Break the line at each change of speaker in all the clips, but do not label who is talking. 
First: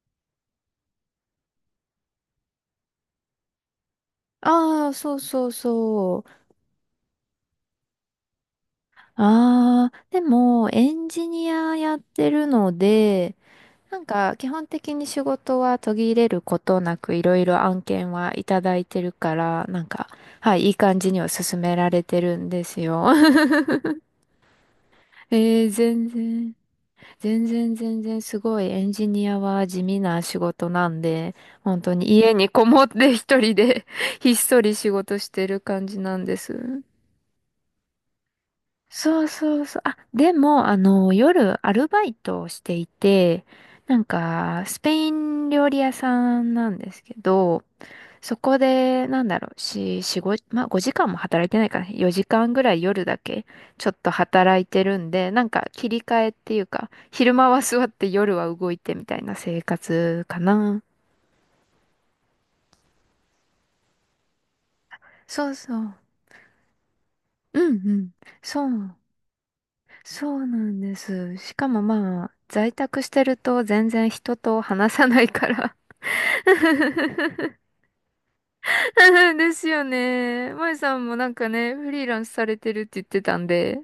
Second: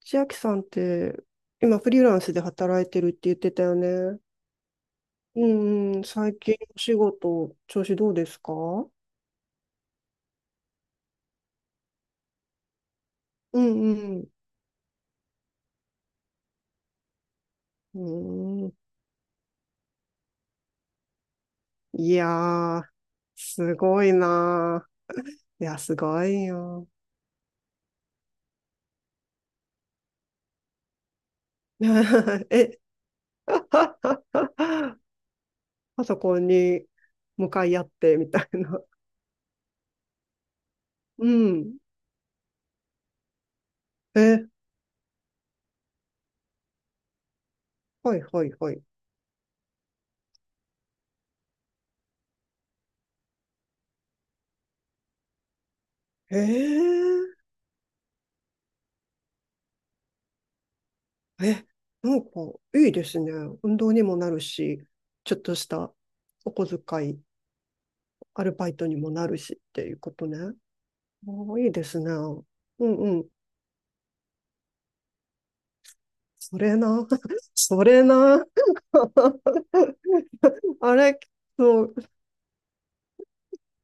千秋さんって、今フリーランスで働いてるって言ってたよね。
ああ、そう
う
そう
んうん、
そ
最
う。
近お仕事、調子どうですか？う
ああ、でも、エンジニアやってるので、
んう
なん
ん。
か、基本的に仕事は途切れることなく、いろいろ案
う
件はいた
ん。
だいてるから、なんか、はい、いい感じには進められ
い
て
や
るんです
ー、
よ。
す ごいなー。いや、す
全
ごい
然、
よ。
全然全然すごい、エンジニアは地味な仕事なんで、本当に家 にこ
え、
もって一人 で ひっそり仕事してる感じ
パソ
なんで
コン
す。
に向かい合ってみたいな。
そうそうそう。あ、でも、
う
夜ア
ん。
ルバイトをしていて、なん
え、
か、スペイン料理屋さんなんですけど、
はい
そ
はい
こ
はい。
で、なんだろう、し、しごまあ、5時間も働いてないかな。4時間ぐらい夜だけ、ちょっと働いてるんで、なんか、切り替えっ
え
ていうか、昼
ー
間は座って夜は動いてみたいな生活かな。
え、なんかいいですね。運動にもなるし、ちょっ
そう
とし
そ
た
う。
お小遣い、
うんうん。
アル
そ
バイト
う。
にもなるしっていうこと
そ
ね。
うなんです。し
おー、い
か
い
も
ですね。う
まあ、
ん
在宅し
う
て
ん。
ると全然人と話さないから。
そ れな。それな。
ですよね。まい
あ
さんも
れ、
なんかね、
そ
フ
う、
リーランスされてるって言ってたんで。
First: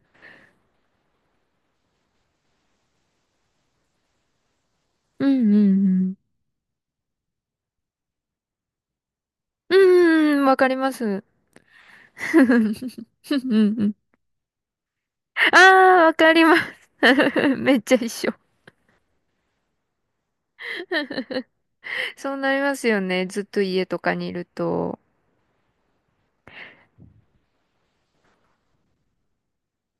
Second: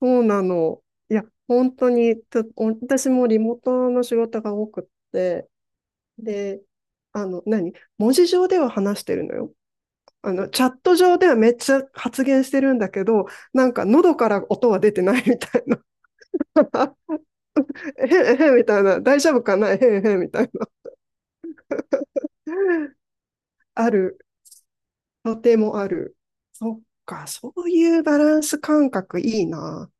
そうなの。いや、本当に、ちょお私もリモートの仕事が多くっ
う
て、
んうん
で、何文字上では話してるのよ。
うん。うん、わ
チ
か
ャ
り
ッ
ま
ト
す。
上
う
ではめっちゃ発言してるんだけど、
ん
なん
う
か
ん。
喉から音は出てないみ
あ
たいな、
あ、わかります。めっちゃ
え
一緒。
へへみたいな、大丈夫かな、えへへみたいな、
そうなります よね。ずっと家
あ
とか
る、
にいると。
とてもある。そっか、そういうバランス感覚いいな。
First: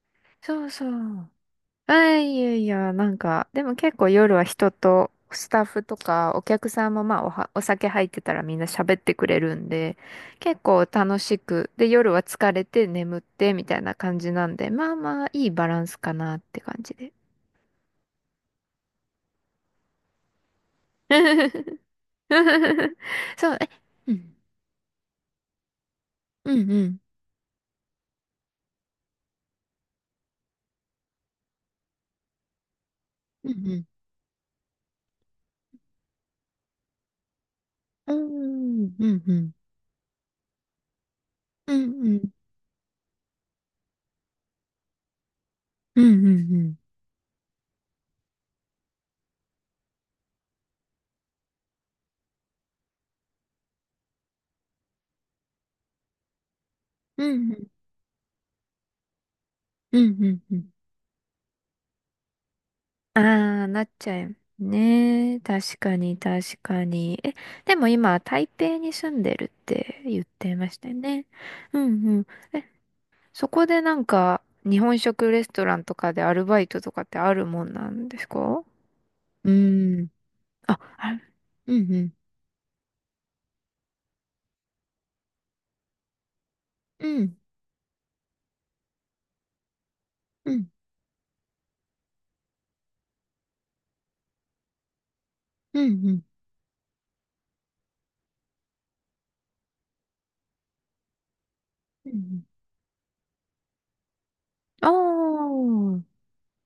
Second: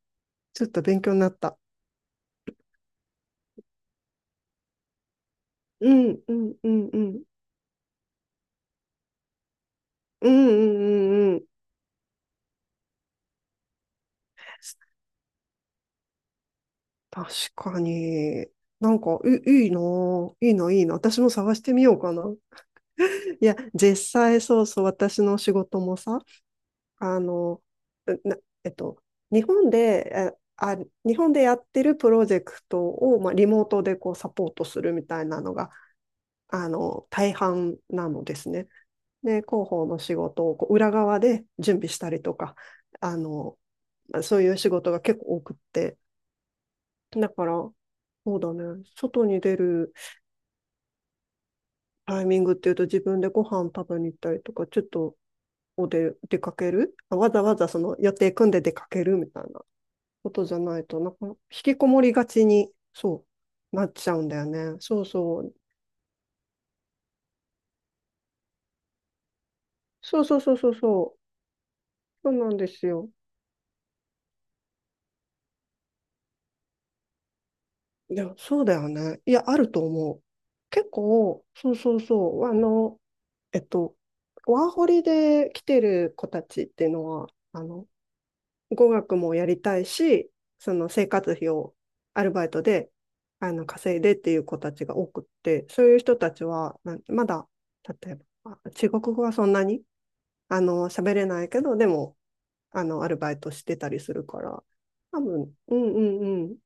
ち
そ
ょっ
う
と
そ
勉強にな
う。
った。
あ、いやいや、なんかでも結構夜は人とスタッフ
う
と
ん、
か
う
お
ん、
客
う
さ
ん、
ん
う
も、まあ、
ん。
お酒入ってたらみんな喋ってくれるんで、
うん、う
結
ん、
構
う
楽
ん、う
し
ん。
くで夜は疲れて眠ってみたいな感じなんで、まあまあいいバランスかなって感じで。
確かに。なんか、いいなぁ、いいな、いいな。私も探してみようかな。い
そ
や、
う。え、
実
うん
際そうそう、私の仕事もさ、
うん
あの、うな、えっと、日本で、えあ日本でやってるプロジェクトを、まあ、リ
う
モ
ん
ー
う
ト
ん
でこうサポートするみたいなのが、大半なのですね。
う
で、
ん
広報の仕事をこう裏側で
う
準備したりと
ん
か、あの、そういう仕事が結構多くって。
うんうんうん
だから、そうだね、外に出るタイミングっていうと、自分でご飯食べに行ったりとか、ちょっと出かける、
う
わざわざ
ん
その予定組んで出かけるみたいな
う
こ
ん
と
う
じゃ
ん、
ないと、なんか、引きこもりがちに、
あ
そ
あ、
う、
な
な
っ
っち
ち
ゃ
ゃ
うん
い
だよね。そう
ね。
そう。
確かに、確かに。え、でも今、台北に住んでるって
そ
言っ
うそうそ
て
う
ま
そう
したよ
そう。
ね。うんうん。
そうなん
え、
ですよ。
そこでなんか、日本食レストランとかでアルバイトとかってあるもんなん
い
です
や、
か？
そうだよね。いや、
う
あると
ーん。
思う。
あ、
結
ある。
構、そ
う
う
ん
そ
う
う
ん。
そう。えっと、ワーホリで来てる子たちっていうの
う
は、
ん。
あの、語学もやりたいし、
うん。
その生活費をアルバイトで、稼いでっていう子たちが多くって、
う
そういう
んう
人
ん。
たちは、なまだ、例えば、中国語はそんなに喋れないけど、で
うんう
も、
ん、
アルバイトしてたりするから、
あ
多分、
あ、
うんうんうん。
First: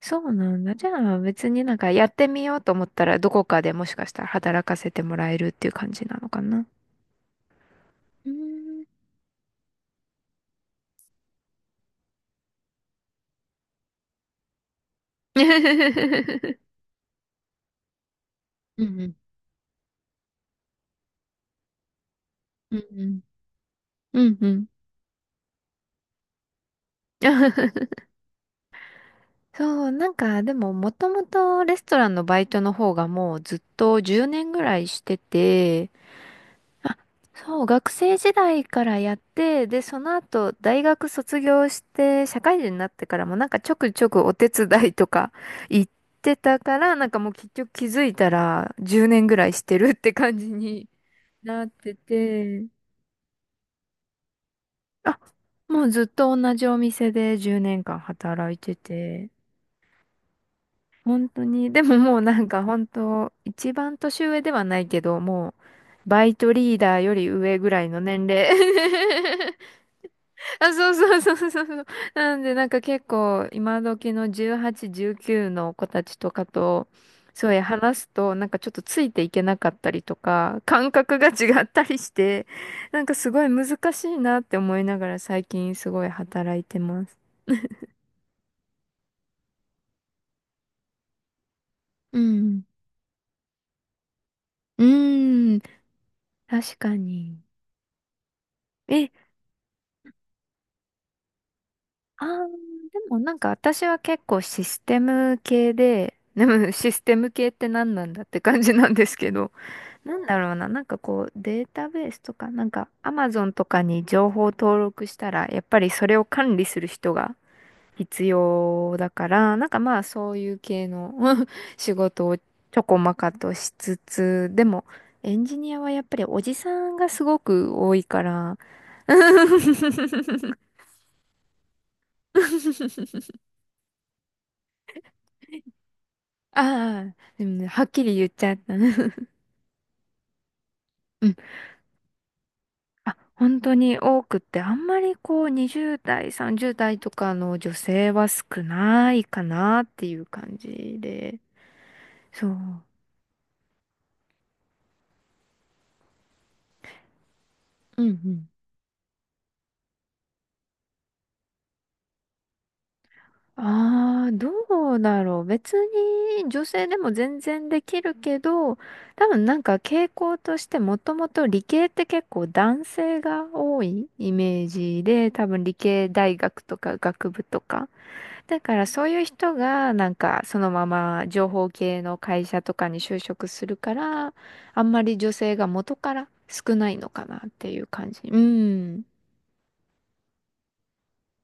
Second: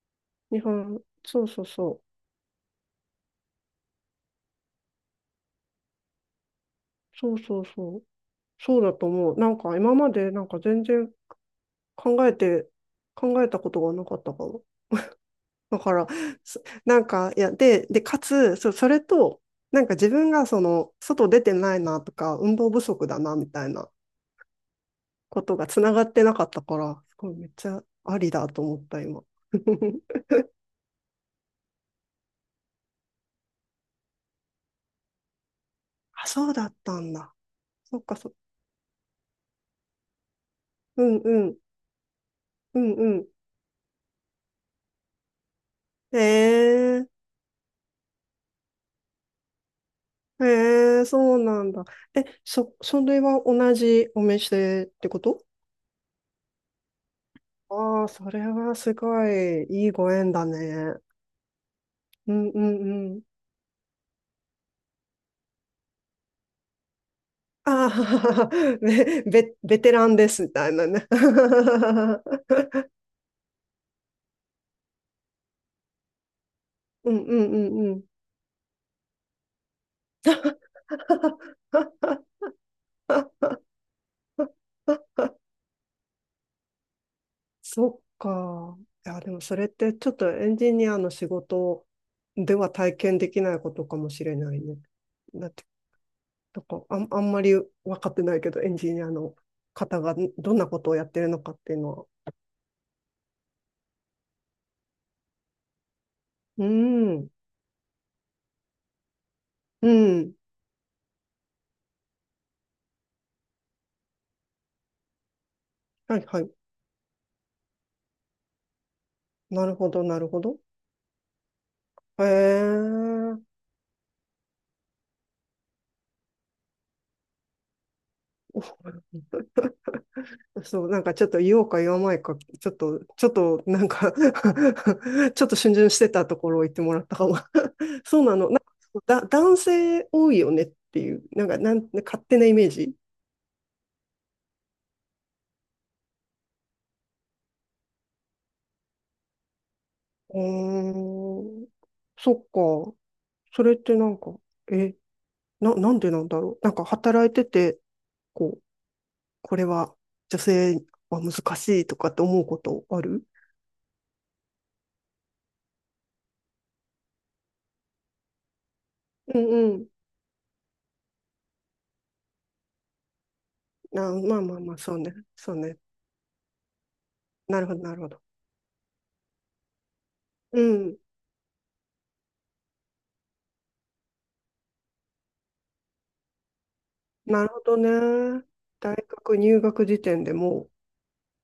そうなんだ。じゃあ
そ
別
う
に
そう
なんか
そ
やってみようと思ったらどこかでもしかしたら働かせてもらえるっていう感じなのかな。
う。そうそうそう。
うー
そう
ん。
だと思う。なんか今までなんか全然考えて、考えたことがなかったかも。だから、そなんか、いや、で、かつ、
う
そ
ん
れ
うん
と、なんか自分がその、外出てないなとか、運動
う
不足だ
ん
なみたいな
うんうんうん。
ことがつながってなかったから、すごいめっち ゃありだと思った、今。
そう、なん かでももともとレストランのバイトの方がもうずっと10年ぐらいしてて、
あ、そうだっ
あ、
たんだ。
そう、学
そっか
生
そ
時
っか。
代からやって、で、その後大
う
学
んう
卒
ん。
業して社会人に
う
なっ
ん
て
う
から
ん。
もなんかちょくちょくお手伝いとか行っ
え
てたから、な
え、
んかもう結局気づいたら10年ぐらいしてるって感じに
ええ、そう
な
な
っ
んだ。
て
え、
て、
それは同じお店って
あ、
こと？
もうずっと同じお店で10年間
ああー、それ
働い
は
て
すご
て、
いいいご縁だね。
本当に。でももう
う
なん
んうん
か本
うん。
当、一番年上ではないけど、もう、バイトリーダーより上ぐらい
あ
の年齢。
あ、ね、ベテランですみ たい
あ、
な
そう
ね。
そうそうそうそ う。なんでなんか結構、今時の18、19の子たちとかと、
うんう
そ
ん
う
う
や
んう
話
ん。
すと、なんかちょっとついていけなかったりとか、感覚が違ったりして、なんかすごい難しいなって思いながら最近すごい働いてます。
そっか。いや、でもそれってちょっとエンジニアの仕事
う
で
ん。
は体験できないことかもしれないね。
う
だっ
ーん。
てと
確
か
か
あんま
に。
り分かってないけど、エンジニア
え、
の方がどんなことをやってるのかっていうのは。
あー、でもなんか私は結構システム系で、で
う
もシステム
ん、
系って何なんだって感じなんですけど、
う
なん
ん。
だろうな、なんかこうデータベースとか、なんか Amazon とかに情報登録したら、やっぱりそれ
は
を
いはい。
管理する人が必要だから、
な
なん
る
か
ほ
ま
ど、
あ
なる
そう
ほ
い
ど。
う系の 仕
へ
事をちょこまか
え。
としつつ、でもエンジニアはやっぱりおじさんがすごく多いから、
そう、なんかちょっと言おうか言わないか、ちょっとなんか ちょっと逡巡してたところを言ってもらっ
ああ、
たかも。
でもね、はっ きり
そう
言っ
な
ち
の。
ゃ
な
っ
んか
た。う
だ、
ん。
男性多いよねっていう、なんか、勝手なイメージ。
あ、本当に多くって、あんまりこう20代、30代とかの女性は少ないかなっていう
う
感じで。
ーん。そっ
そう。
か。それってなんか、え、なんでなんだろう。なんか働いてて、
うんうん。
こう、これは女性は難しいとかって思うことある？
ああ、どうだろう。別に女性でも全然できるけど、多
う
分なん
ん
か
うん。
傾向としてもともと理系って結構男性が多
あ、
いイ
まあまあ
メー
まあ、そう
ジ
ね。
で、多
そう
分理
ね。
系大学とか学部と
なるほど、
か。
なるほど。
だからそういう人がなんかそ
う
のま
ん。
ま情報系の会社とかに就職するから、あんまり女性が元から少ないのかな
なる
っ
ほ
て
ど
いう
ね。
感じ。う
大
ん。
学入学時点でもう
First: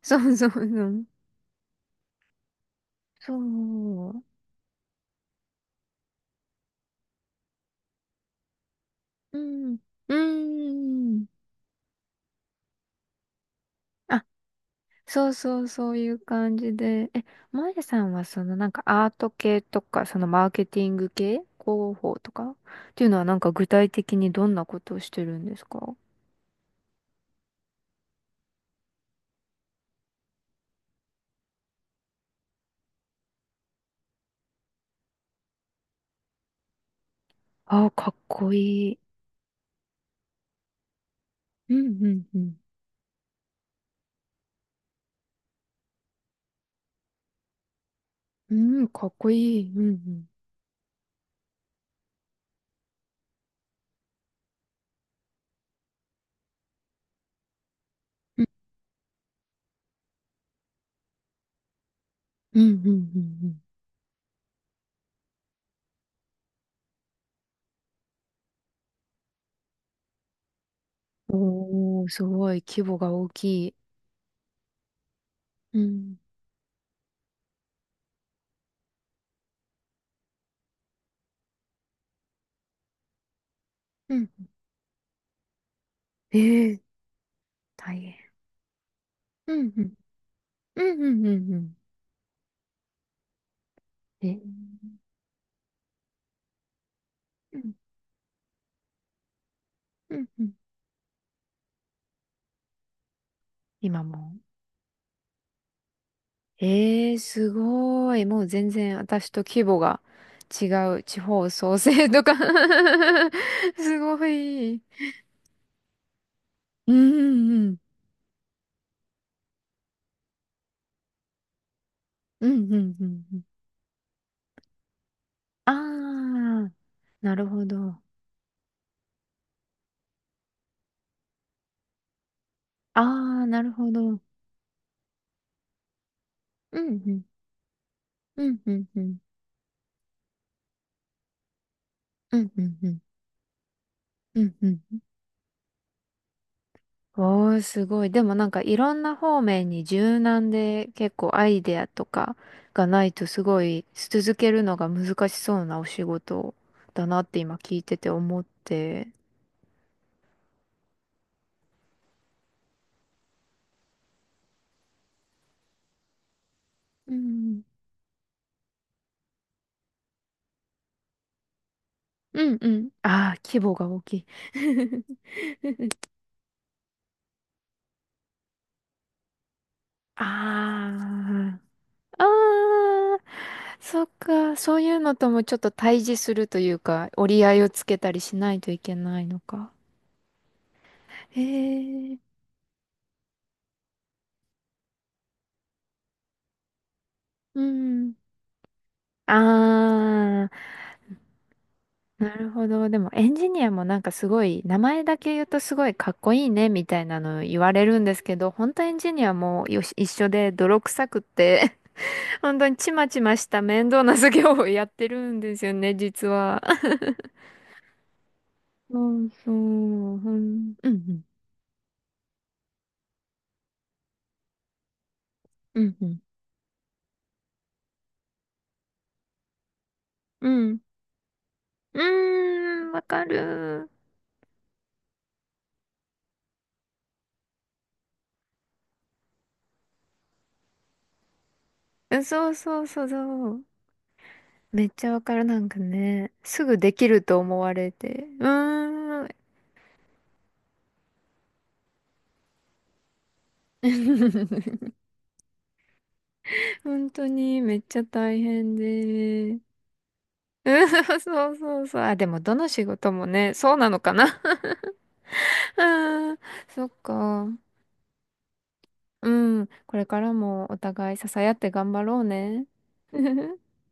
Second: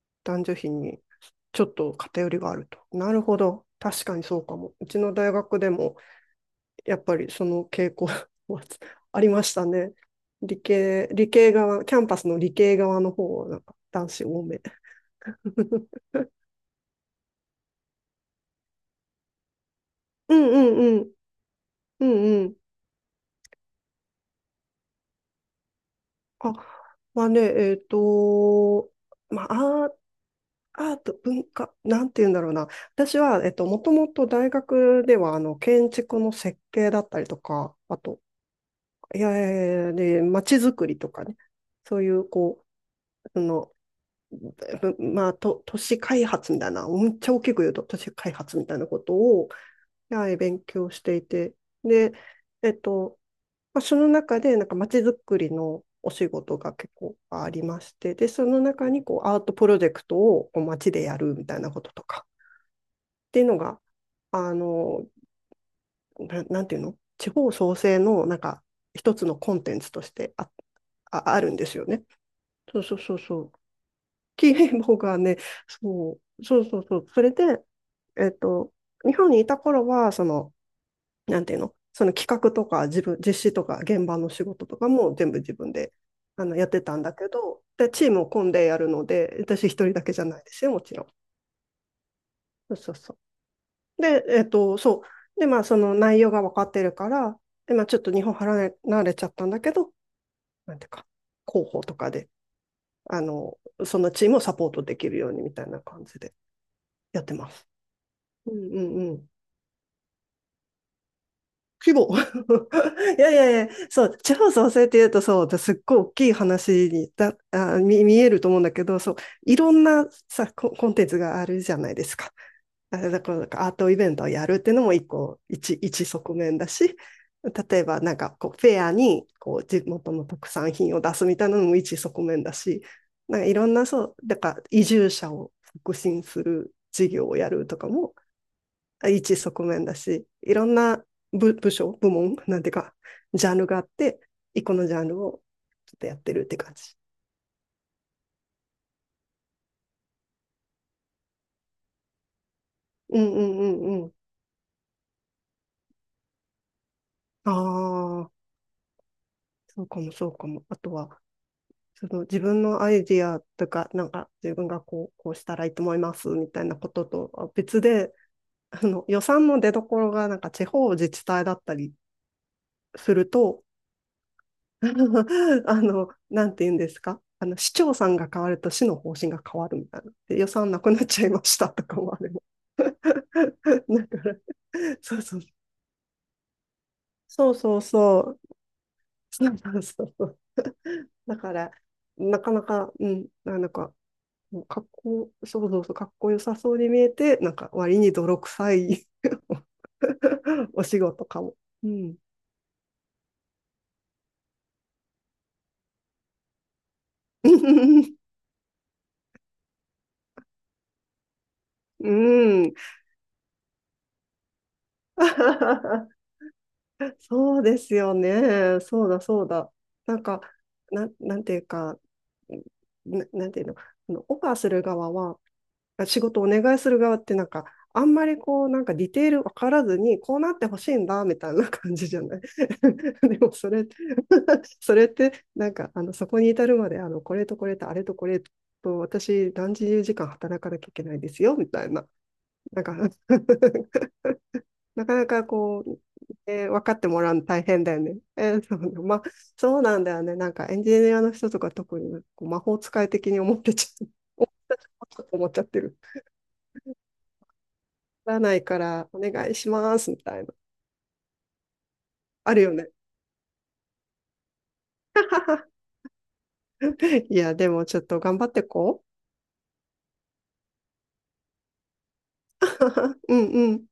そう
男
そう
女
そ
比に
う。
ちょっと偏りがあると。なる
そ
ほど。確かに
う。
そうかも。うちの大学でも、やっぱりその傾向は あり
う
ました
ん。
ね。
うん。
理系側、キャンパスの理系側の方はなんか男
あ、
子多め。
そうそ う、そういう感じで。え、まやさんはそのなんかアート系とか、その
う
マ
ん
ー
う
ケティン
んう
グ
ん。
系、広
う
報
ん
と
う
か
ん。
っていうのはなんか具体的にどんなことをしてるんですか？
あ、まあね、まあ、アート、文化、なんて言うんだろうな。私は、もともと大学では、建築の設計だったりとか、
ああ、
あ
かっ
と、
こいい。
いやいやいやで、街づくりとかね、
うん
そう
う
い
ん
う、
うん。
こう、その、ぶまあ、と、都市開発みたいな、めっちゃ大きく言うと、都市開
う
発みたいな
ん、
こ
かっ
と
こ
を、
いい。うん
はい、勉強していて、で、えっと、まあ、その中で、なんか街づくりのお仕事が結構ありまして、で、
う
そ
ん。
の中にこうアートプロジェクトをこう街でやるみたいなこととか
うんうんうん
っていう
う
の
ん
が、あの、なんていうの地方創生のなんか一つのコンテンツとして
う
あるんですよ
ん。
ね。
おー、すごい、
そ
規
うそ
模
う
が
そう
大
そ
き
う。
い。
キーボがね、
う
そ
ん。
う、そうそうそう。それで、えっと、日本にいた頃は、その、なんていうの、その企画とか自分、実施とか現
う
場の
ん。
仕事とかも全部自分でやっ
ええ、
てたんだけど、で、
大
チー
変。
ムを組んでやるので、
う
私一
んう
人
ん。
だけじゃないですよ、も
う
ち
ん
ろん。
うんうんうん。
そうそうそう。で、
え、
そう。で、まあ、その内容が分かってるから、
うん
で、まあ、ちょっと日本離れ、慣れちゃったんだけど、
うんうん、
なんていうか、広報とかで、あの、そ
今
のチーム
も。
をサポートできるようにみたいな感じで
ええー、
やって
す
ます。
ごい。もう
うん
全
うん
然
うん。
私と規模が違う、地方創
規
生
模
とか。
いやいやいや、
す
そう、
ご
地方創
い。
生って言うと、そう、すっごい大きい話
う
に
ん
だ
うんうん。
あ見、見えると思うんだけど、そう、いろんなさ、コンテンツがあるじゃないですか。
うんうん
あ
う
だ
ん
か
う
ら、
ん。
なんかアートイベントをやるっていうのも一個、一側面
あ
だ
あ、
し、
なるほ
例え
ど。
ばなんかこう、フェアに、こう、地元の特産品を出すみたいなのも一側面だし、
あ
なんか
あ、
い
な
ろ
る
んな、
ほど。
そ
う
う、
ん
だから移住者を促進する
う
事
ん。
業をやるとかも
うんうんうん。
一側面だし、いろんな部署、部門、
うん
な
う
んていう
んう
か、
ん。
ジャンルがあって、
うん
一
う
個
ん
の
う
ジ
ん。
ャンルをちょっとやってるって感じ。
おー、すごい。でもなんかいろんな方面に柔軟で結構アイデアとかがない
う
と
ん
す
うん
ご
う
い
んうん。
続けるのが難しそうなお仕事だなって
あ
今聞いてて
あ、
思って。
そうかもそうかも。あとは、その自分のアイディアとか、なんか自分がこう、こうしたらいいと思いますみたいなこと
う
とは
ん。
別で、あの予算の出どころがなんか地方自治体だったり
うんうん。
する
ああ、規
と、
模が大きい。
なんて言うんですか？市長さんが変わると市の方針が変わるみたいな。で、予算なく
あ
なっちゃいましたとかもあ
あ、
れも。だ
ああ、そっ
から、
か。そういうの
そう
と
そう。
もちょっと対峙するというか、折り
そ
合
う
いを
そう
つけたり
そ
し
う。
ないといけないの
そう
か。
そうそうそう。
へ
だから、
え。
なかなか、うん、なんか、もうかっこ、そうそうそうそうそうだからなかなかうんなんかもうっこそうそうそうかっこよさそうに見えて、なん
う
か割に
ん。
泥臭い
ああ。
お仕事かも。うん。
なるほど。でもエンジニアもなんかすごい、名前だけ言うとすごいかっこいいねみたいなの言われるんです けど、本当エンジニアもよし一緒で泥臭くって、
う
本当
ん。
にちまちました面倒な作業をやってるんですよね、実は。
そうですよね。そうだ、
そう
そう
そ
だ。な
う、
んか、
うん、
なんていうか、なんていうの、あのオファーする側は、
うん、うん、
仕事お願いする側ってなんか、あんまりこう、なんかディテール分からずに、こう
う
なって
ん、う
ほ
ん、
しいんだ、みたいな感
う
じじゃない？
ーん、わか
でもそれ、
る。
それって、なんか、そこに至るまで、これとこれとあれとこれと、私何十時間働かなきゃいけないですよ、みたいな。
う、そうそ
なん
う
か
そうそう。めっ
な
ちゃ
か
わ
な
かる。
か
なんか
こう、
ね、すぐ
分
で
かっ
き
ても
る
らう
と
の
思
大
わ
変
れ
だよね。
て。う
そうね、ま
ー
あ、
ん。
そうなんだよね。なんかエンジニアの人とか特にこう魔法使い的に思ってちゃう。思 思っちゃってる。
本当にめっちゃ
なら
大
ない
変
からお願い
で。
しますみたいな。
うん、そうそうそう。あ、でもど
ある
の
よ
仕
ね。
事もね、そうなのかな。うん、そっ
い
か。
や、でもちょっと頑張ってこ
うん、これからもお互い支え合って頑張ろう
う。
ね。
うん うん。